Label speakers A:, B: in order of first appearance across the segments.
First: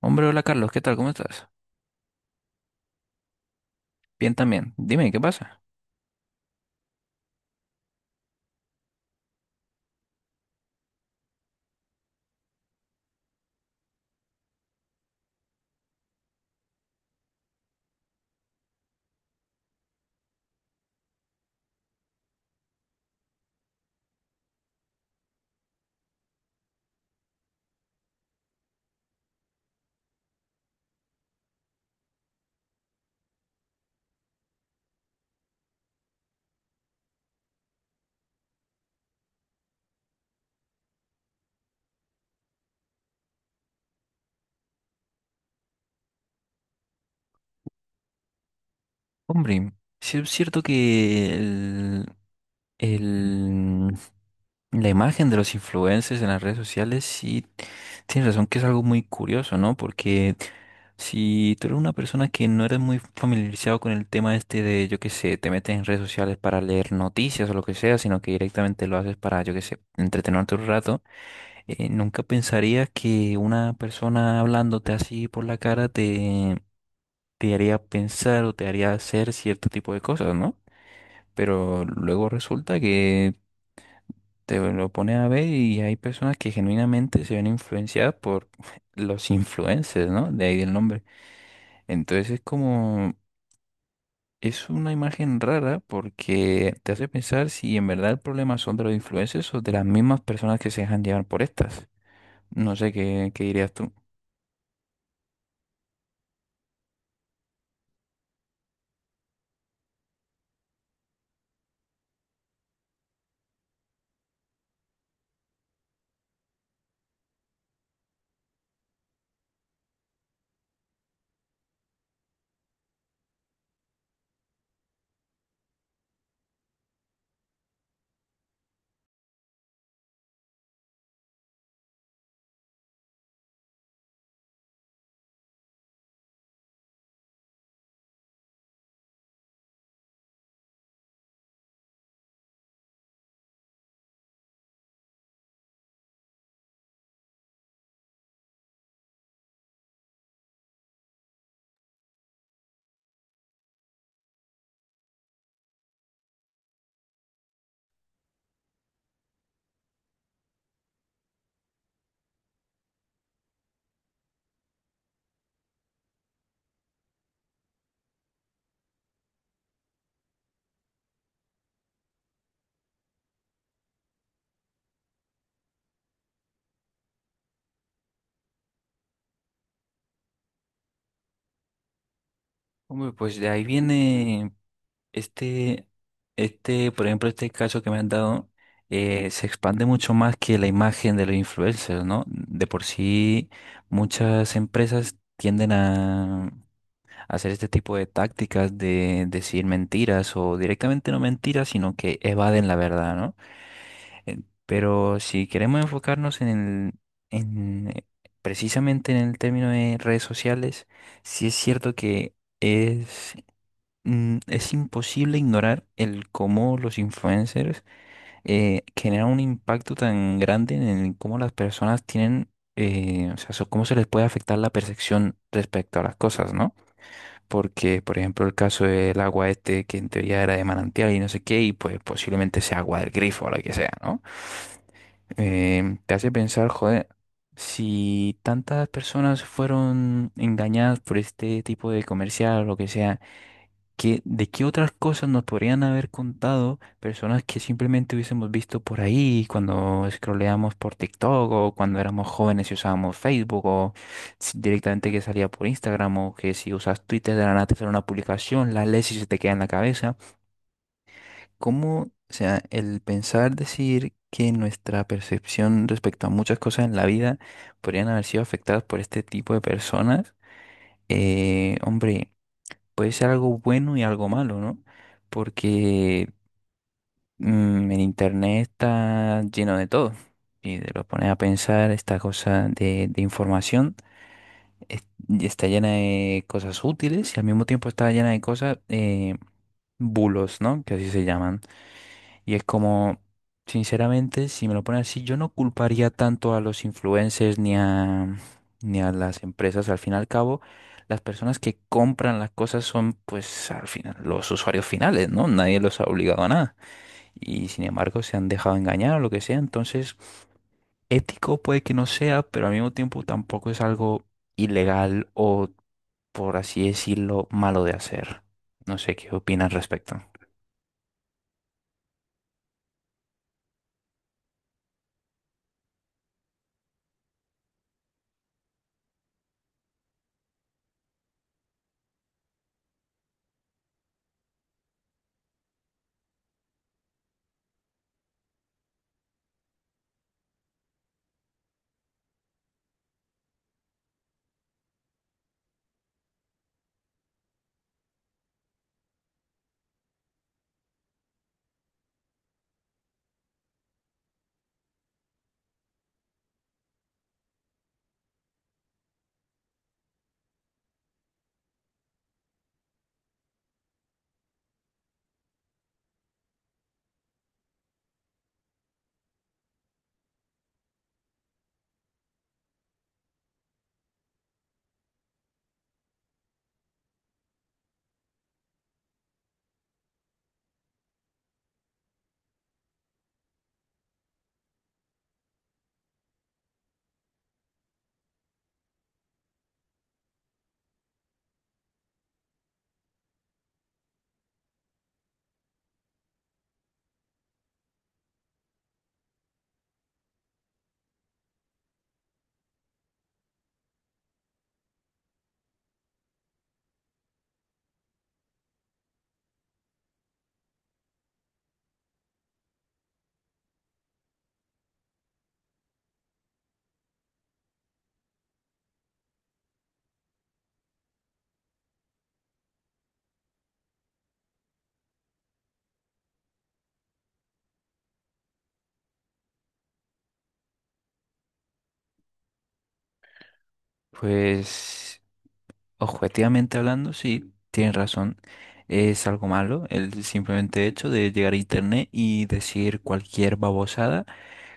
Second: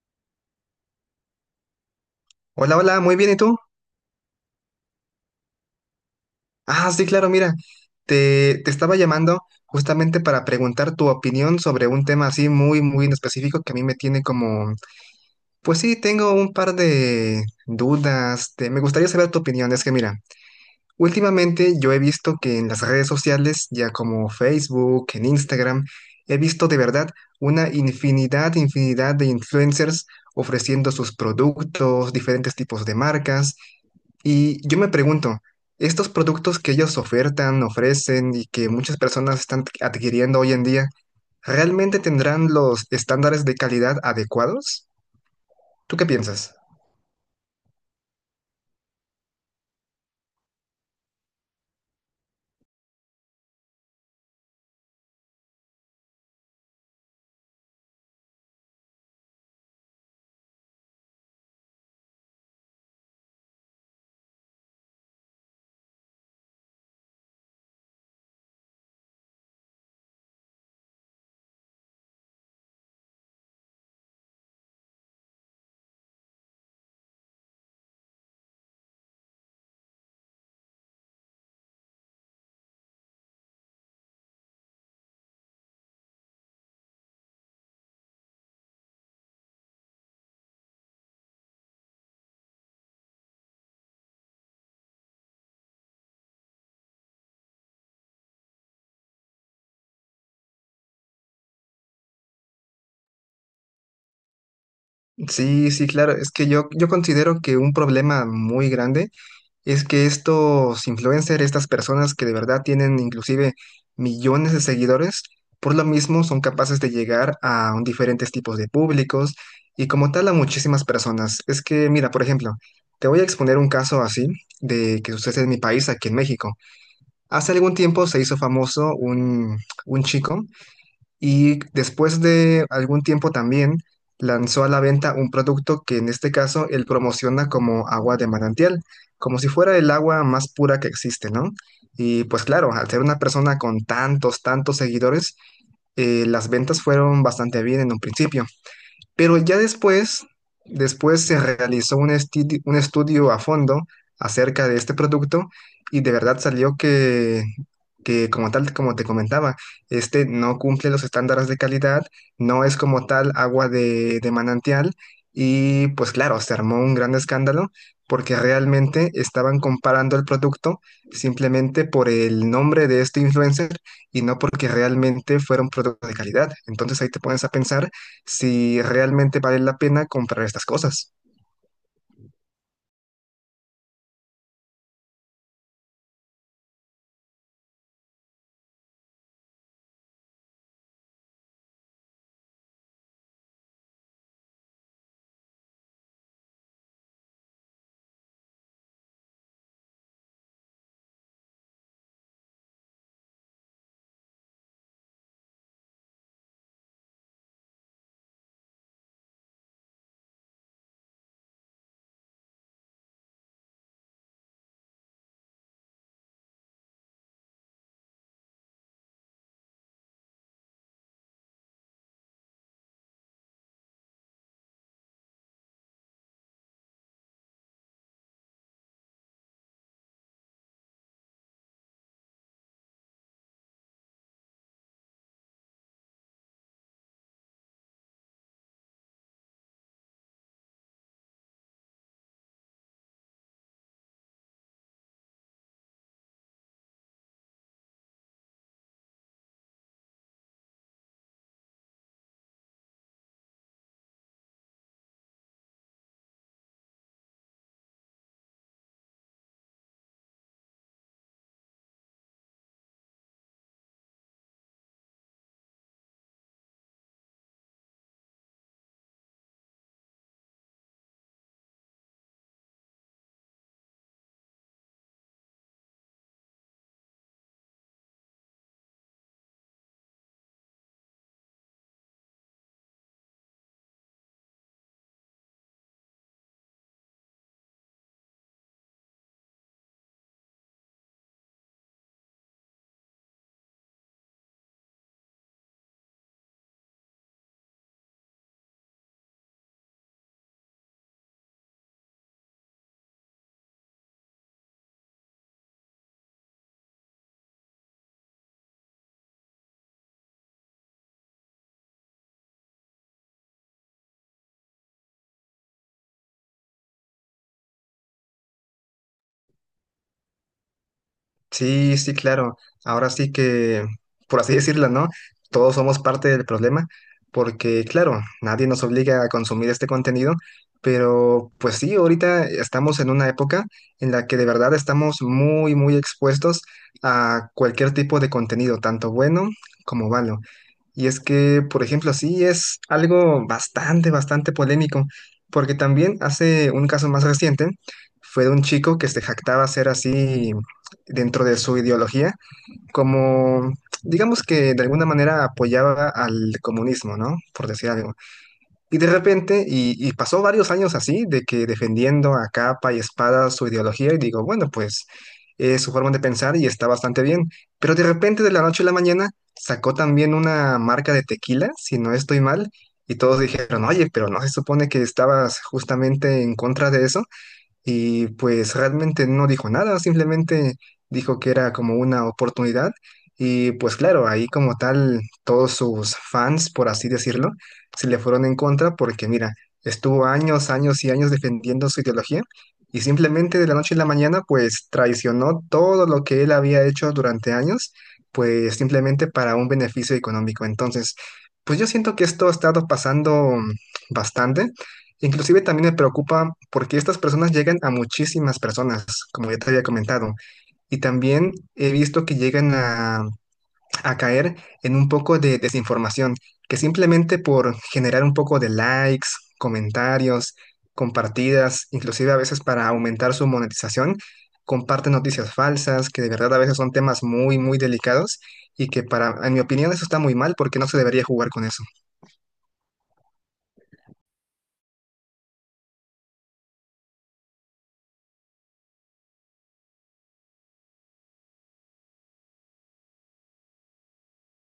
A: Hombre, hola Carlos, ¿qué tal? ¿Cómo estás?
B: Hola, hola, muy bien, ¿y tú?
A: Bien también. Dime, ¿qué pasa?
B: Ah, sí, claro, mira, te estaba llamando justamente para preguntar tu opinión sobre un tema así muy, muy en específico que a mí me tiene como, pues sí, tengo un par de dudas, me gustaría saber tu opinión, es que mira. Últimamente yo he visto que en las redes sociales, ya como Facebook, en Instagram, he visto de verdad una infinidad, infinidad de influencers ofreciendo sus productos, diferentes tipos de marcas. Y yo me pregunto, estos productos que ellos ofertan, ofrecen y que muchas personas están adquiriendo hoy en día, ¿realmente tendrán los estándares de calidad adecuados? ¿Tú qué piensas?
A: Hombre, sí es cierto que el- la imagen de los influencers en las redes sociales, sí, tienes razón que es algo muy curioso, ¿no? Porque si tú eres una persona que no eres muy familiarizado con el tema este de, yo qué sé, te metes en redes sociales para leer noticias o lo que sea, sino que directamente lo haces para, yo qué sé, entretenerte un rato, nunca pensarías que una persona hablándote así por la cara te haría pensar o te haría hacer cierto tipo de cosas, ¿no? Pero luego resulta que te lo pones a ver y hay personas que genuinamente se ven influenciadas por los influencers, ¿no? De ahí el nombre. Entonces es como, es una imagen rara porque te hace pensar si en verdad el problema son de los influencers o de las mismas personas que se dejan llevar por estas. No sé qué, qué dirías tú.
B: Sí, sí, claro, es que yo considero que un problema muy grande. Es que estos influencers, estas personas que de verdad tienen inclusive millones de seguidores, por lo mismo son capaces de llegar a un diferentes tipos de públicos y como tal a muchísimas personas. Es que, mira, por ejemplo, te voy a exponer un caso así de que sucede en mi país, aquí en México. Hace algún tiempo se hizo famoso un chico y después de algún tiempo también lanzó a la venta un producto que en este caso él promociona como agua de manantial, como si fuera el agua más pura que existe, ¿no? Y pues claro, al ser una persona con tantos, tantos seguidores, las ventas fueron bastante bien en un principio. Pero ya después, después se realizó un estudio a fondo acerca de este producto y de verdad salió que como tal, como te comentaba, este no cumple los estándares de calidad, no es como tal agua de manantial y pues claro, se armó un gran escándalo porque realmente estaban comparando el producto simplemente por el nombre de este influencer y no porque realmente fuera un producto de calidad. Entonces ahí te pones a pensar si realmente vale la pena comprar estas cosas.
A: Hombre, pues de ahí viene. Este, este, por ejemplo, este caso que me han dado, se expande mucho más que la imagen de los influencers, ¿no? De por sí, muchas empresas tienden a hacer este tipo de tácticas de decir mentiras o directamente no mentiras, sino que evaden la verdad, ¿no? Eh, Pero si queremos enfocarnos en en, eh, precisamente en el término de redes sociales, sí es cierto que es es imposible ignorar el cómo los influencers, generan un impacto tan grande en el cómo las personas tienen, o sea, cómo se les puede afectar la percepción respecto a las cosas, ¿no? Porque, por ejemplo, el caso del agua este, que en teoría era de manantial y no sé qué, y pues posiblemente sea agua del grifo o lo que sea, ¿no? Te hace pensar, joder, si tantas personas fueron engañadas por este tipo de comercial o lo que sea, que de qué otras cosas nos podrían haber contado personas que simplemente hubiésemos visto por ahí cuando scrolleamos por TikTok o cuando éramos jóvenes y usábamos Facebook o directamente que salía por Instagram o que si usas Twitter de la nada te sale una publicación, la lees y se te queda en la cabeza. ¿Cómo, o sea, el pensar decir que nuestra percepción respecto a muchas cosas en la vida podrían haber sido afectadas por este tipo de personas? Hombre, puede ser algo bueno y algo malo, ¿no? Porque el internet está lleno de todo. Y te lo pones a pensar, esta cosa de información y está llena de cosas útiles y al mismo tiempo está llena de cosas, bulos, ¿no? Que así se llaman. Y es como, sinceramente, si me lo ponen así, yo no culparía tanto a los influencers ni a las empresas. Al fin y al cabo, las personas que compran las cosas son, pues, al final, los usuarios finales, ¿no? Nadie los ha obligado a nada. Y sin embargo, se han dejado engañar o lo que sea. Entonces, ético puede que no sea, pero al mismo tiempo tampoco es algo ilegal o, por así decirlo, malo de hacer. No sé qué opinas al respecto.
B: Sí, sí, claro. Ahora sí que, por así decirlo, ¿no? Todos somos parte del problema, porque claro, nadie nos obliga a consumir este contenido, pero pues sí, ahorita estamos en una época en la que de verdad estamos muy, muy expuestos a cualquier tipo de contenido, tanto bueno como malo. Y es que, por ejemplo, sí es algo bastante, bastante polémico, porque también hace un caso más reciente fue de un chico que se jactaba ser así dentro de su ideología, como digamos que de alguna manera apoyaba al comunismo, ¿no? Por decir algo. Y de repente, y pasó varios años así, de que defendiendo a capa y espada su ideología, y digo, bueno, pues es su forma de pensar y está bastante bien. Pero de repente, de la noche a la mañana, sacó también una marca de tequila, si no estoy mal, y todos dijeron, oye, pero no se supone que estabas justamente en contra de eso. Y pues realmente no dijo nada, simplemente dijo que era como una oportunidad. Y pues claro, ahí como tal, todos sus fans, por así decirlo, se le fueron en contra porque mira, estuvo años, años y años defendiendo su ideología y simplemente de la noche a la mañana pues traicionó todo lo que él había hecho durante años, pues simplemente para un beneficio económico. Entonces, pues yo siento que esto ha estado pasando bastante. Inclusive también me preocupa porque estas personas llegan a muchísimas personas, como ya te había comentado, y también he visto que llegan a caer en un poco de desinformación, que simplemente por generar un poco de likes, comentarios, compartidas, inclusive a veces para aumentar su monetización, comparten noticias falsas, que de verdad a veces son temas muy, muy delicados y que para, en mi opinión, eso está muy mal porque no se debería jugar con eso.
A: Pues, objetivamente hablando, sí, tienes razón. Es algo malo el simplemente hecho de llegar a internet y decir cualquier babosada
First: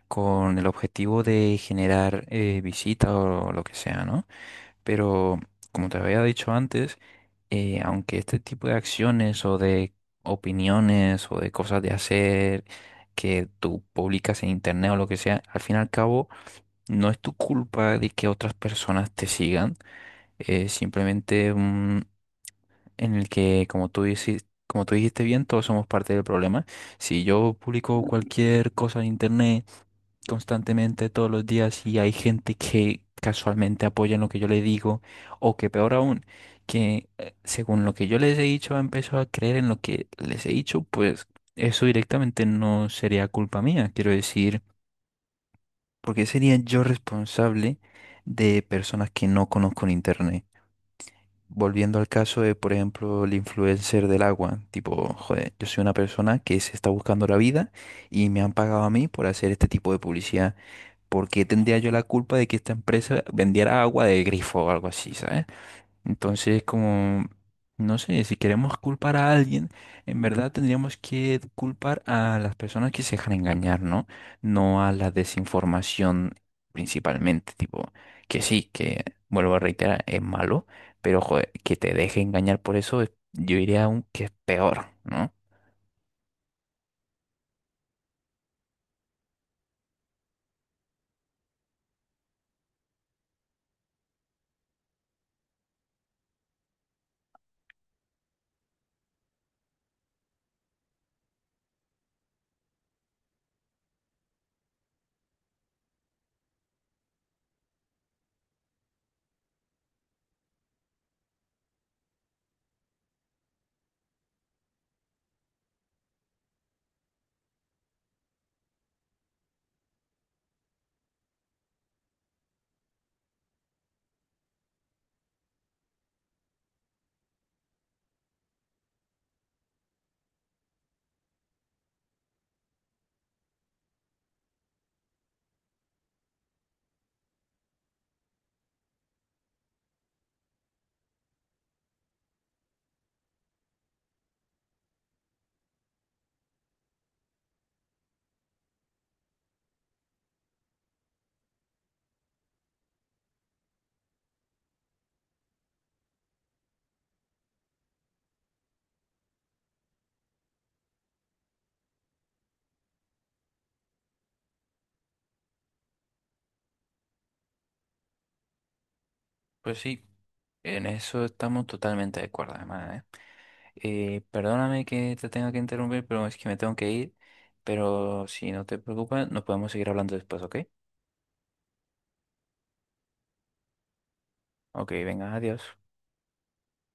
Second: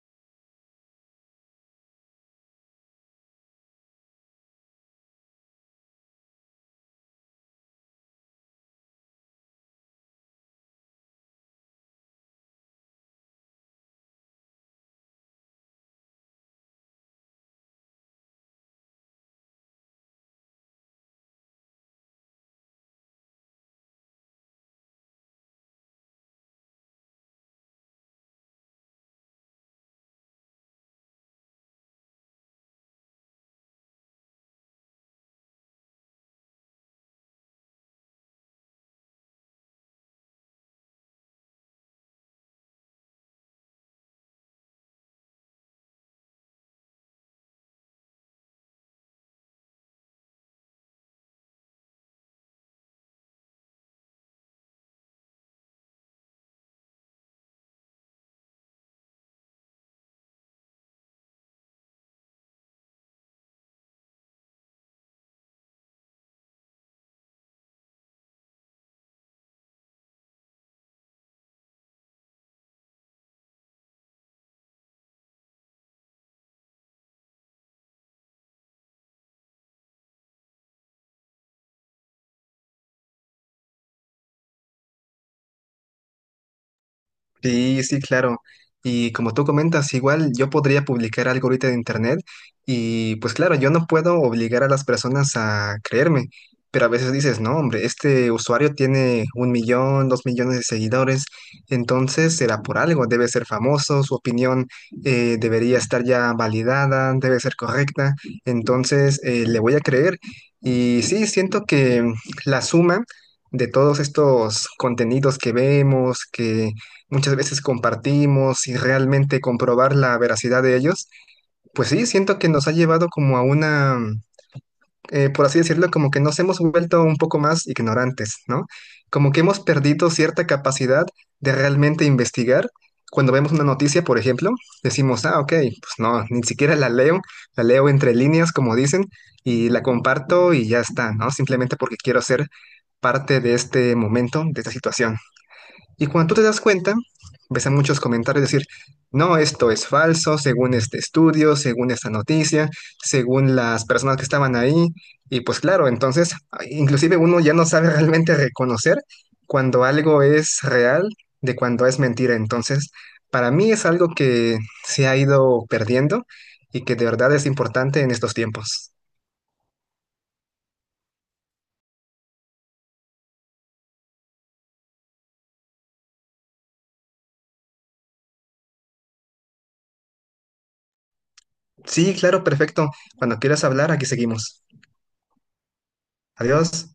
A: con el objetivo de generar visitas o lo que sea, ¿no? Pero como te había dicho antes, aunque este tipo de acciones o de opiniones o de cosas de hacer que tú publicas en internet o lo que sea, al fin y al cabo no es tu culpa de que otras personas te sigan. Es simplemente en el que, como tú dices, como tú dijiste bien, todos somos parte del problema. Si yo publico cualquier cosa en internet constantemente todos los días y hay gente que casualmente apoya en lo que yo le digo, o que peor aún, que según lo que yo les he dicho, empezó a creer en lo que les he dicho, pues eso directamente no sería culpa mía. Quiero decir, ¿por qué sería yo responsable de personas que no conozco en internet? Volviendo al caso de, por ejemplo, el influencer del agua, tipo, joder, yo soy una persona que se está buscando la vida y me han pagado a mí por hacer este tipo de publicidad. ¿Por qué tendría yo la culpa de que esta empresa vendiera agua de grifo o algo así, ¿sabes? Entonces, como, no sé, si queremos culpar a alguien, en verdad tendríamos que culpar a las personas que se dejan engañar, ¿no? No a la desinformación principalmente, tipo, que sí, que, vuelvo a reiterar, es malo, pero joder, que te deje engañar por eso, es- yo diría aún que es peor, ¿no?
B: Sí, sí, claro. Y como tú comentas, igual yo podría publicar algo ahorita de internet y pues claro, yo no puedo obligar a las personas a creerme, pero a veces dices, no, hombre, este usuario tiene 1 millón, 2 millones de seguidores, entonces será por algo, debe ser famoso, su opinión debería estar ya validada, debe ser correcta, entonces le voy a creer. Y sí, siento que la suma de todos estos contenidos que vemos, que muchas veces compartimos y realmente comprobar la veracidad de ellos, pues sí, siento que nos ha llevado como a una, por así decirlo, como que nos hemos vuelto un poco más ignorantes, ¿no? Como que hemos perdido cierta capacidad de realmente investigar. Cuando vemos una noticia, por ejemplo, decimos, ah, ok, pues no, ni siquiera la leo entre líneas, como dicen, y la comparto y ya está, ¿no? Simplemente porque quiero ser parte de este momento, de esta situación. Y cuando tú te das cuenta, ves a muchos comentarios decir, no, esto es falso, según este estudio, según esta noticia, según las personas que estaban ahí. Y pues claro, entonces, inclusive uno ya no sabe realmente reconocer cuando algo es real de cuando es mentira. Entonces, para mí es algo que se ha ido perdiendo y que de verdad es importante en estos tiempos.
A: Pues sí, en eso estamos totalmente de acuerdo, además, ¿eh? Perdóname que te tenga que interrumpir, pero es que me tengo que ir. Pero si no te preocupas, nos podemos seguir hablando después, ¿ok?
B: Sí, claro, perfecto. Cuando quieras hablar, aquí seguimos.
A: Ok, venga, adiós.
B: Adiós.